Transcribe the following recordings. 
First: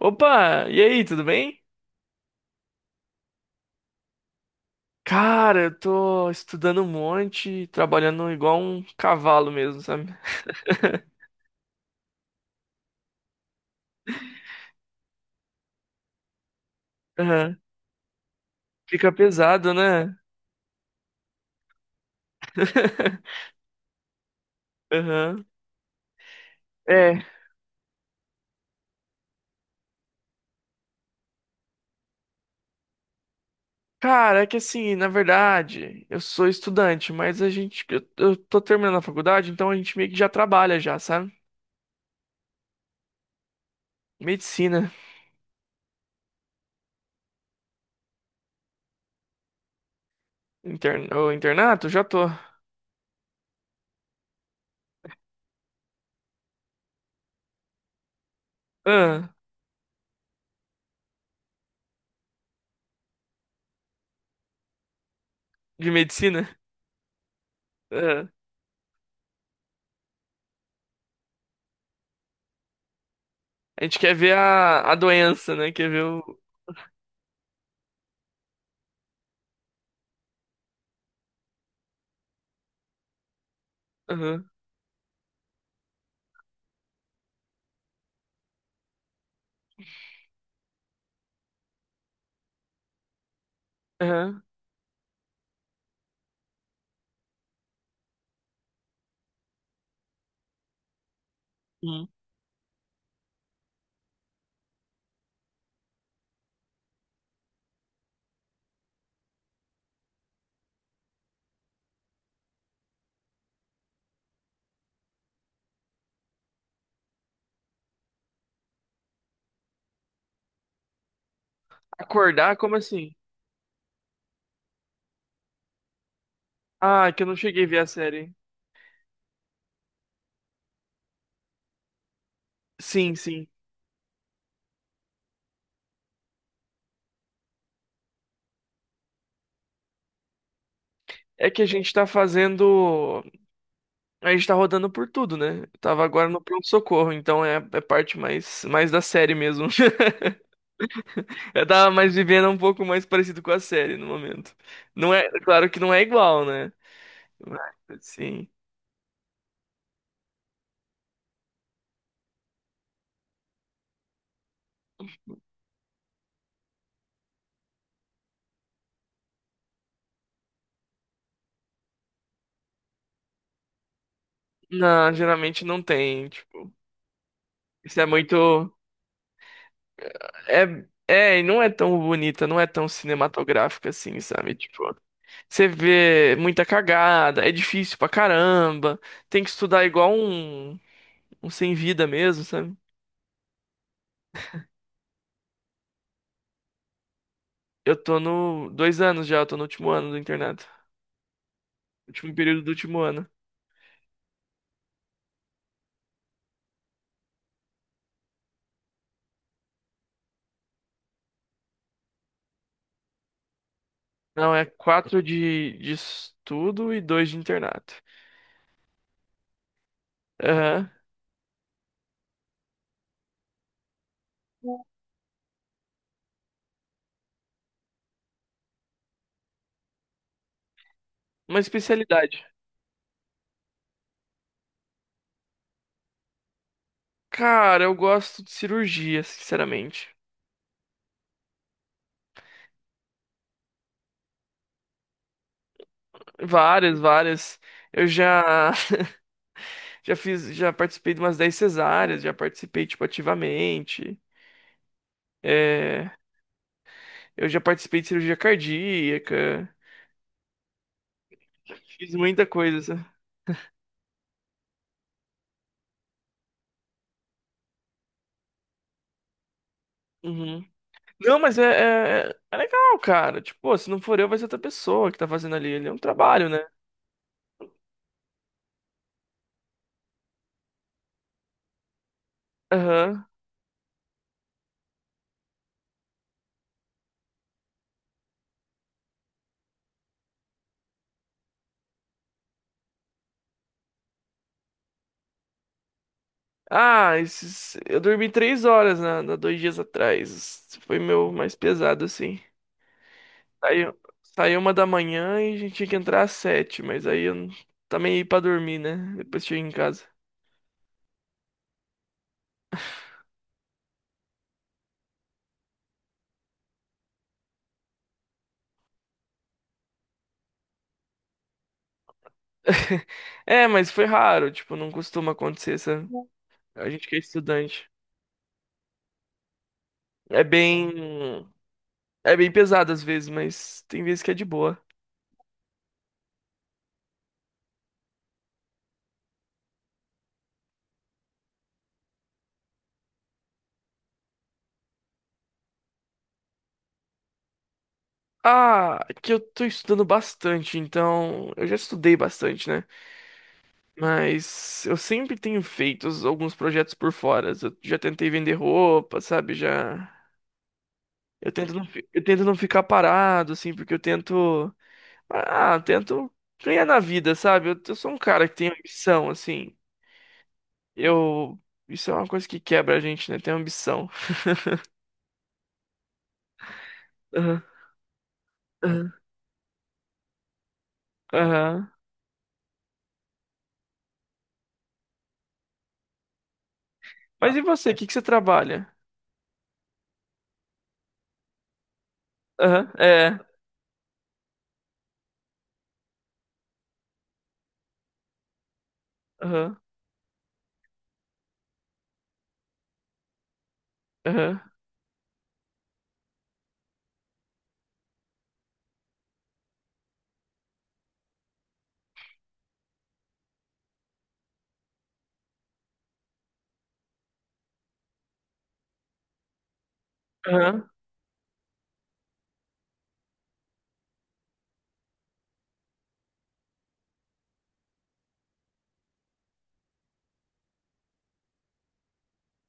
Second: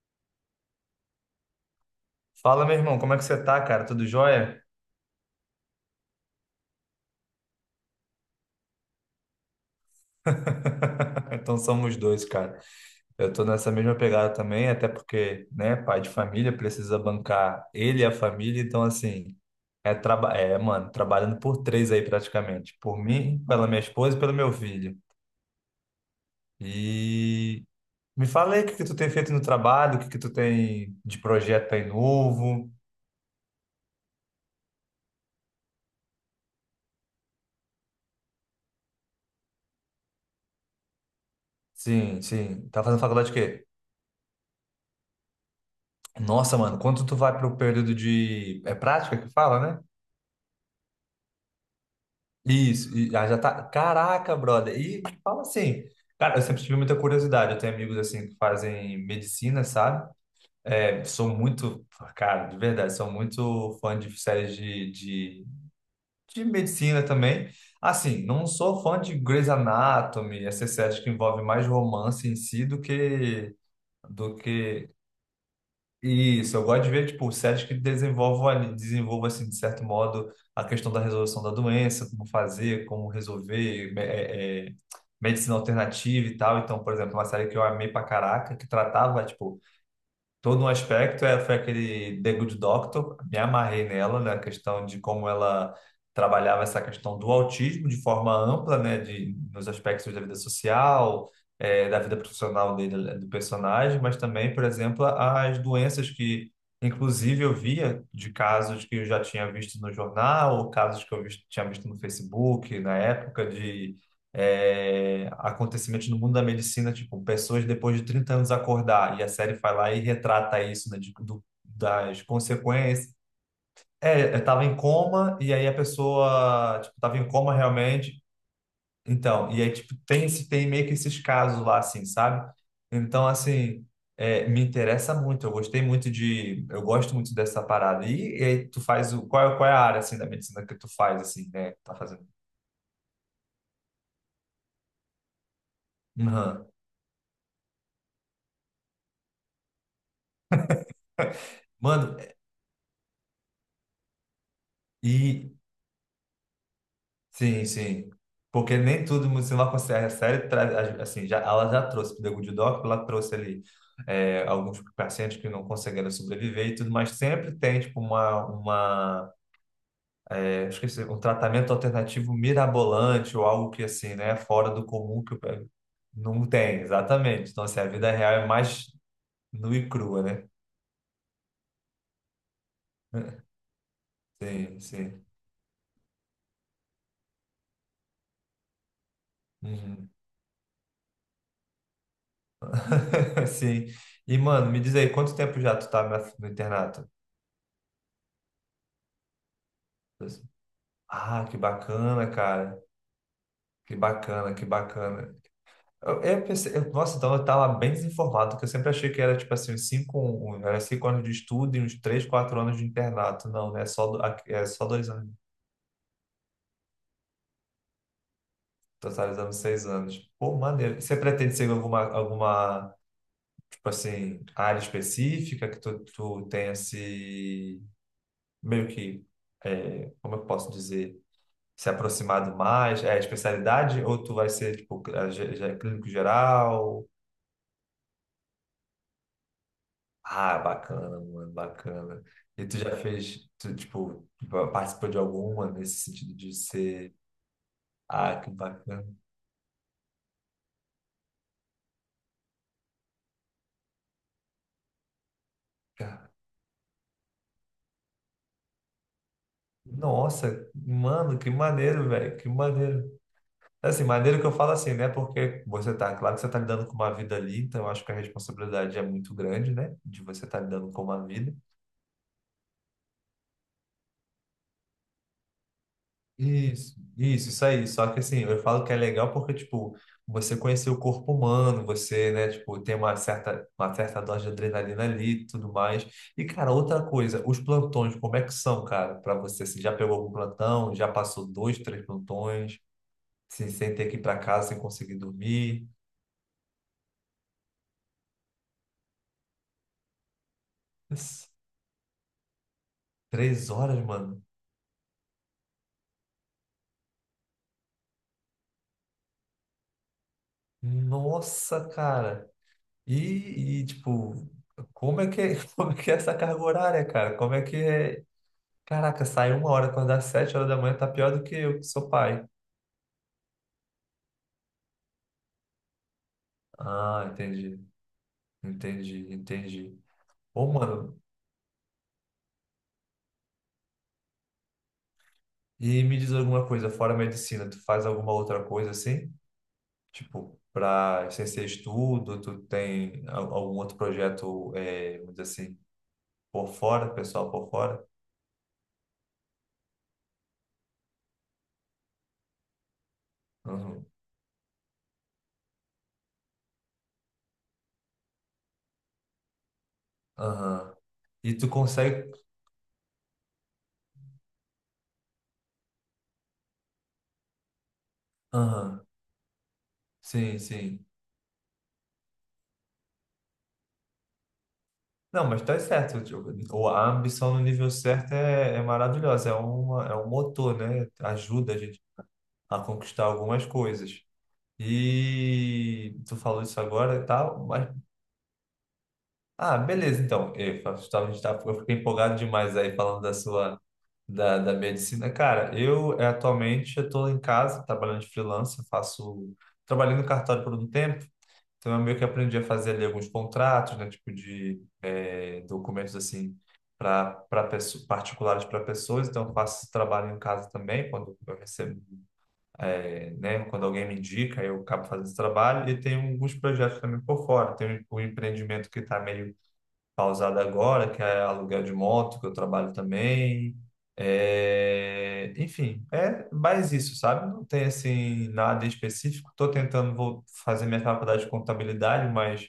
Opa, e aí, tudo bem? Fala, meu irmão, como é que você tá, cara? Tudo jóia? Cara, eu tô estudando um monte, trabalhando igual um cavalo mesmo, sabe? Então somos dois, cara. Eu tô nessa mesma pegada também, até porque, né, pai de família precisa Aham. bancar ele e a família, então Fica assim, pesado, né? Mano, trabalhando por três aí praticamente, por mim, pela minha esposa e pelo meu filho. Aham. É. E me fala aí o que que tu tem feito no trabalho, o que que tu tem de projeto aí novo. Cara, é que assim, na verdade, eu sou estudante, mas eu tô terminando a faculdade, então a gente meio que já trabalha já, sabe? Sim, sim. Tá fazendo faculdade de quê? Medicina, Nossa, mano, quanto tu vai pro período de. É prática que fala, né? Internato, já tô. Isso, e ah, já tá. Caraca, brother. E fala assim, cara, eu sempre tive muita curiosidade. Eu tenho amigos assim que fazem Ah, medicina, sabe? É, sou muito, cara, de verdade, sou muito fã de séries de, de, de de medicina? medicina também. Assim, Ah. não sou fã de Grey's Anatomy, essas séries que envolvem mais romance em si do que A gente quer do ver que a doença, né? Quer ver o. isso. Eu gosto de ver, tipo, séries que desenvolvam, assim, de certo modo, a questão da resolução da doença, como fazer, como resolver, Aham, medicina alternativa e tal. Então, por exemplo, uma série que eu amei pra caraca, que tratava, tipo, todo um aspecto foi aquele The Good Doctor. Me amarrei nela, né, a aham. questão de como ela trabalhava essa questão do autismo de forma ampla, né, de, nos aspectos da vida social, da vida profissional dele, do personagem, mas também, por exemplo, as doenças que, inclusive, eu via, de casos que eu já tinha visto no jornal, ou casos que eu tinha visto no Facebook, na época de acontecimentos no mundo da medicina, tipo, pessoas depois de 30 anos acordar, e a série vai lá e retrata isso, né, das Acordar? Como consequências. assim? É, eu tava em coma, e aí a pessoa, tipo, Ah, é tava que eu em não coma cheguei a ver a realmente, série. então, e aí, tipo, tem, tem meio que esses casos lá, assim, sabe? Sim, Então, sim. assim, me interessa muito, eu gostei muito de, eu gosto muito dessa parada. E aí tu faz qual é a área, assim, da medicina que tu faz, É assim, que a né, que tu gente tá tá fazendo? fazendo. A gente tá rodando por tudo, né? Eu tava agora no Aham. pronto-socorro, então é parte mais da série mesmo. Eu tava mais Mano. vivendo um pouco mais parecido com a série no momento. Não é, e claro que não é igual, né? Mas, Sim, sim. sim. Porque nem tudo você não consegue. A série traz, assim, já, ela já trouxe para o The Good Doctor, ela trouxe ali alguns pacientes que não conseguiram sobreviver e tudo, mas sempre tem tipo uma esqueci, um tratamento alternativo mirabolante ou algo que assim, né, fora do Não, comum geralmente não tem. não Tipo, tem, exatamente. Então, assim, a isso é vida real é muito. mais nua e crua, né? É, e não é tão bonita, não é tão cinematográfica assim, sabe? Sim, Tipo. sim. Você vê muita cagada, é difícil pra caramba, tem que estudar Uhum. igual um sem vida mesmo, sabe? Sim. E, mano, me diz aí, quanto tempo já tu tá no internato? Eu tô no 2 anos já, eu tô no último ano do internato. Ah, que bacana, Último período do cara. último ano. Que bacana, que bacana. Eu pensei, nossa, então eu estava bem desinformado, porque eu sempre achei que era tipo assim, uns cinco, era cinco anos de estudo e uns três, quatro anos de internato. Não, né? É só, Não, é é só dois 4 anos, de estudo e 2 de internato. totalizando seis anos. Pô, Aham. maneiro. Você pretende seguir tipo assim, área específica que tu tenha se, meio que, como eu posso dizer, Uma se especialidade. aproximado mais? É especialidade ou tu vai ser, tipo, clínico geral? Cara, eu gosto de cirurgia, sinceramente. Ah, bacana, mano, bacana. E tu já fez, tu, tipo, participou de alguma nesse sentido de Várias, ser. várias. Eu Ah, que já, bacana, já fiz, já participei de umas 10 cesáreas, já participei, tipo, ativamente. É. cara. Eu já participei de cirurgia cardíaca, Nossa, mano, que maneiro, fiz velho, muita que coisa. maneiro. Sabe? Assim, maneiro que eu falo assim, né? Porque você tá, claro que você tá lidando com uma vida ali, então eu acho que a responsabilidade é muito grande, né? De você estar Uhum. lidando com uma Não, vida. mas é legal, cara. Tipo, pô, se não for eu, vai ser outra pessoa que tá fazendo ali. Ele é um trabalho, né? Isso aí. Só que assim, eu falo que é legal porque, tipo, você conhecer o corpo humano, você, né, tipo, tem uma Aham. certa, uma certa dose de adrenalina ali e tudo mais. E, cara, outra coisa, os plantões, como é que são, cara, pra você? Assim, já pegou algum plantão? Já passou dois, três plantões? Assim, sem ter que ir pra casa, sem conseguir dormir? Ah, esses... eu dormi 3 horas, né? 2 dias atrás. Esse Foi meu Isso. mais pesado, assim. Três Saiu, horas, mano. saiu 1 da manhã e a gente tinha que entrar às 7, mas aí eu também ia pra dormir, né? Depois cheguei em casa. Nossa, cara. E, tipo, como é que é essa carga horária, cara? Como é que é. Caraca, sai uma hora, acordar às sete horas da manhã tá pior do que eu, que sou pai. É, mas foi raro, tipo, não costuma acontecer essa. A gente que é Ah, entendi, estudante. entendi, entendi. É Ô, mano, bem. É bem pesado às vezes, mas tem vezes que é de boa. e me diz alguma coisa, fora a medicina, tu faz alguma outra coisa assim? Tipo, pra, sem ser estudo, tu tem algum outro projeto, é, vamos dizer assim, por fora, pessoal por fora? Ah, é que eu tô estudando bastante, então eu já estudei bastante, né? Uhum. Mas eu sempre tenho feito alguns projetos por fora. Eu já tentei vender roupa, sabe? Já Aham. E tu eu consegue. tento não ficar parado assim, porque eu tento ganhar na vida, sabe? Eu sou um cara que tem Aham, ambição assim. sim, sim. Eu Isso é uma coisa que quebra a gente, né? Tem ambição. Não, mas tá certo. Tipo, A ambição no Aham, nível certo é, é aham, maravilhosa, é, uma, é um motor, né? Ajuda a aham. gente a conquistar algumas coisas. E tu falou isso agora e Mas e tal, mas. você? O que que você trabalha? Ah, beleza, então. Eu, tava- a gente tá- eu fiquei empolgado demais Aham, aí falando da é. sua. Da medicina. Cara, eu atualmente eu tô em casa, trabalhando de freelancer, faço. Aham, Trabalhei no cartório por um tempo, então eu meio que aprendi a fazer ali alguns contratos, né? Tipo aham, de documentos assim, para particulares, para pessoas, então eu faço esse trabalho em casa também, quando eu recebo né? Quando alguém me indica, eu acabo fazendo esse trabalho, e tem alguns projetos também por fora. Tem um empreendimento que está meio pausado aham, agora, que é aluguel de moto, que eu trabalho também. É, enfim, é mais isso, sabe? Não tem assim nada específico. Estou tentando, vou fazer minha faculdade de contabilidade, mas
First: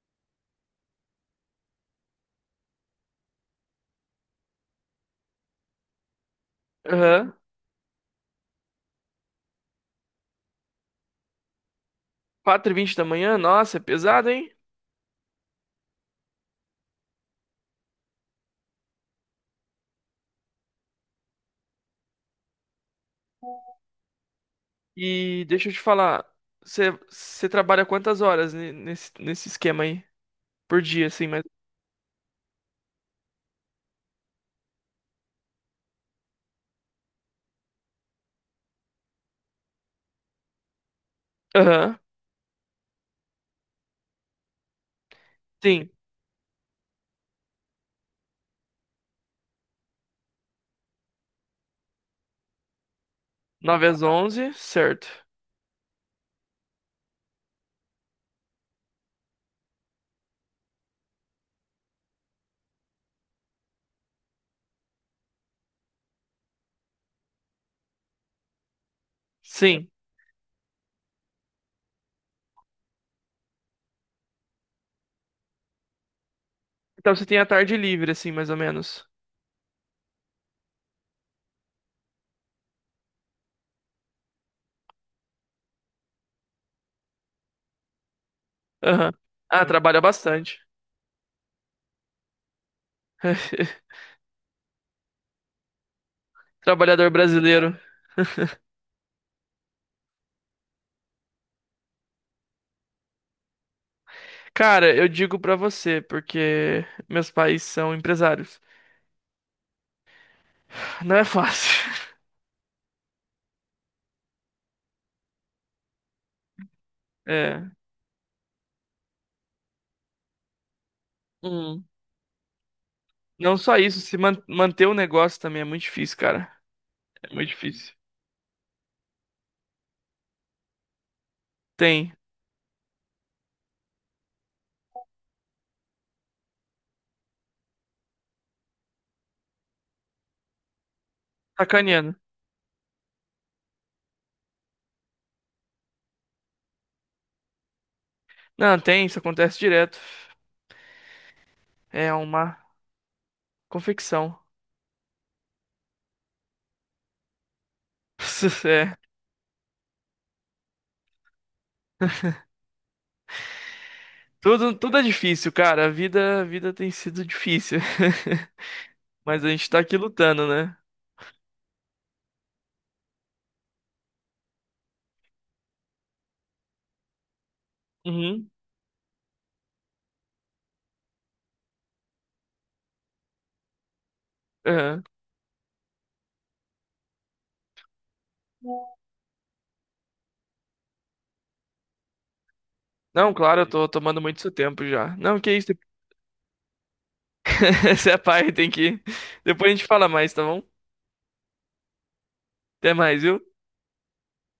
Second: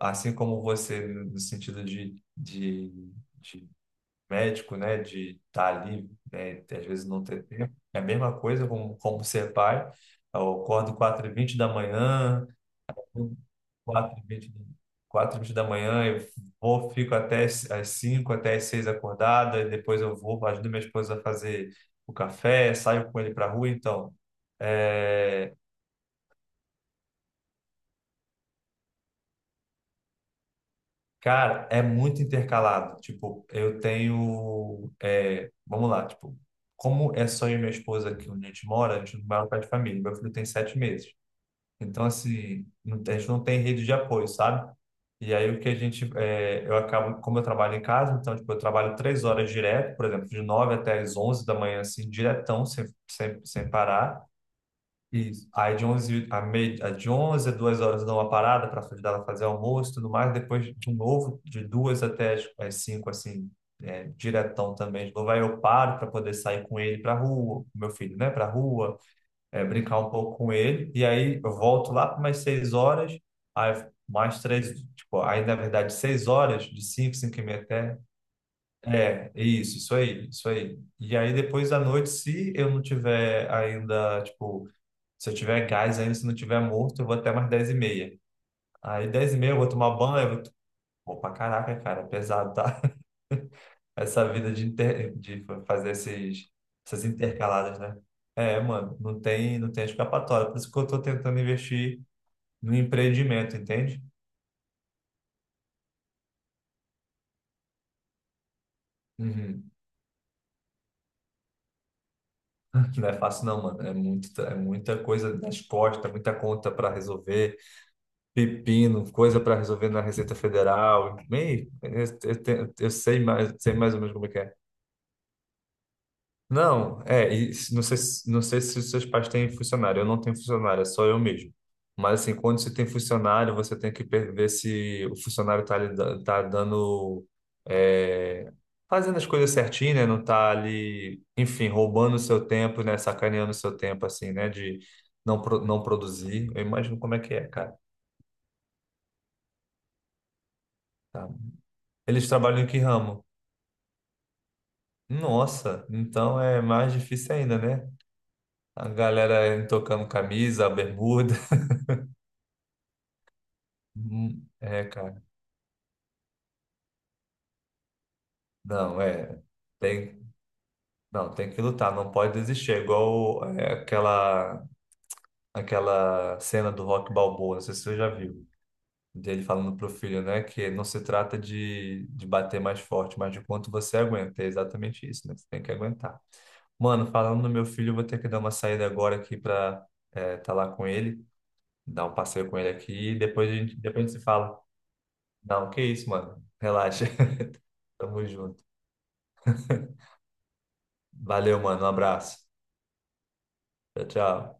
assim como você, no sentido de médico, né, de estar ali, né, às vezes não aham. ter tempo. É a mesma coisa como, como ser pai. Eu acordo 4h20 da manhã, 4h20 da manhã? Nossa, é quatro e pesado, hein? vinte, quatro e vinte da manhã, eu vou, fico até as 5, até as 6 acordado, e depois eu vou, ajudo minha esposa a fazer o café, saio com ele para a rua, então. E É. deixa eu te falar, você trabalha quantas horas nesse, nesse esquema aí? Por dia, assim, mas. Cara, é muito intercalado. Tipo, eu tenho. É, vamos lá, tipo, como é só eu e minha esposa aqui onde a gente mora, a gente não mora perto de família. Meu filho tem sete meses. Aham, Então, assim, a gente não tem rede de apoio, sabe? E aí o que a sim. gente. Eu acabo, como eu trabalho em casa, então, tipo, eu trabalho três horas direto, por exemplo, de nove até as onze da manhã, assim, diretão, sem, nove às parar. onze certo. Isso. Aí de 11 a meia, a de 11 a 2 horas eu dou uma parada para ajudar ela a fazer almoço e tudo mais. Depois, de novo, de 2 até as 5 assim, é, diretão também. De novo, aí eu paro para poder sair com ele para rua, com meu filho, né, para rua, é, Sim. brincar um pouco com ele. E aí eu volto lá para umas 6 horas, aí mais três, tipo, aí na verdade 6 horas, de Então você tem 5 e a meia tarde até. livre, assim, mais ou menos. É, isso aí, isso aí. E aí depois à noite, se eu não tiver ainda, tipo, se eu tiver gás ainda, se não tiver morto, eu vou até mais 10 e meia. Aí Aham. 10 e meia eu Ah, vou tomar trabalha banho, eu vou. bastante. Pô, pra caraca, cara, é pesado, tá? Essa vida de, inter. De fazer esses. Essas Trabalhador brasileiro. intercaladas, né? É, mano, não tem escapatória. Por isso que eu tô tentando investir no empreendimento, entende? Cara, eu digo pra você, porque meus pais são empresários. Uhum. Não é fácil. Não é fácil, não, mano. É muito, é muita coisa nas costas, muita conta para resolver, É. pepino, coisa para resolver na Receita Federal. Meio, Hum. Eu sei mais, Não só isso, ou menos se como é que man- é. manter o negócio também é muito difícil, cara. Não, É é, muito não difícil. sei, não sei se os seus pais têm funcionário. Eu não tenho funcionário, é só eu mesmo. Tem. Mas assim, quando você tem funcionário, você tem que ver se o funcionário está tá lhe tá dando, é, fazendo as coisas certinho, né? Não tá ali, enfim, Sacaneando. roubando o seu tempo, né? Sacaneando o seu tempo, assim, né? De não produzir. Eu imagino como é que é, cara. Não, tem, isso acontece direto. Tá. É Eles uma trabalham em que ramo? confecção. Nossa, então é mais difícil ainda, né? A É. galera tocando camisa, bermuda. Tudo, É, tudo é cara. difícil, cara. A vida tem sido difícil. Não, é. Mas a gente tá aqui Tem. lutando, né? Não, tem que lutar, não pode desistir. É igual, é, aquela, aquela cena do Rock Balboa, não sei se você já viu, Uhum. dele falando pro filho, né? Que não se trata de bater mais forte, mas de quanto você aguenta. É Aham. exatamente isso, né? Você tem que aguentar. Mano, falando do meu filho, eu vou ter que dar uma saída agora aqui pra tá lá com ele, dar um passeio com ele aqui, e Não, claro, eu tô depois a gente tomando se muito seu fala. tempo já. Não, que Não, isso. que isso, mano. Relaxa. Você é Tamo pai, junto. tem que. Depois a gente fala mais, tá bom? Valeu, mano. Um abraço. Até mais, viu? Tchau, tchau.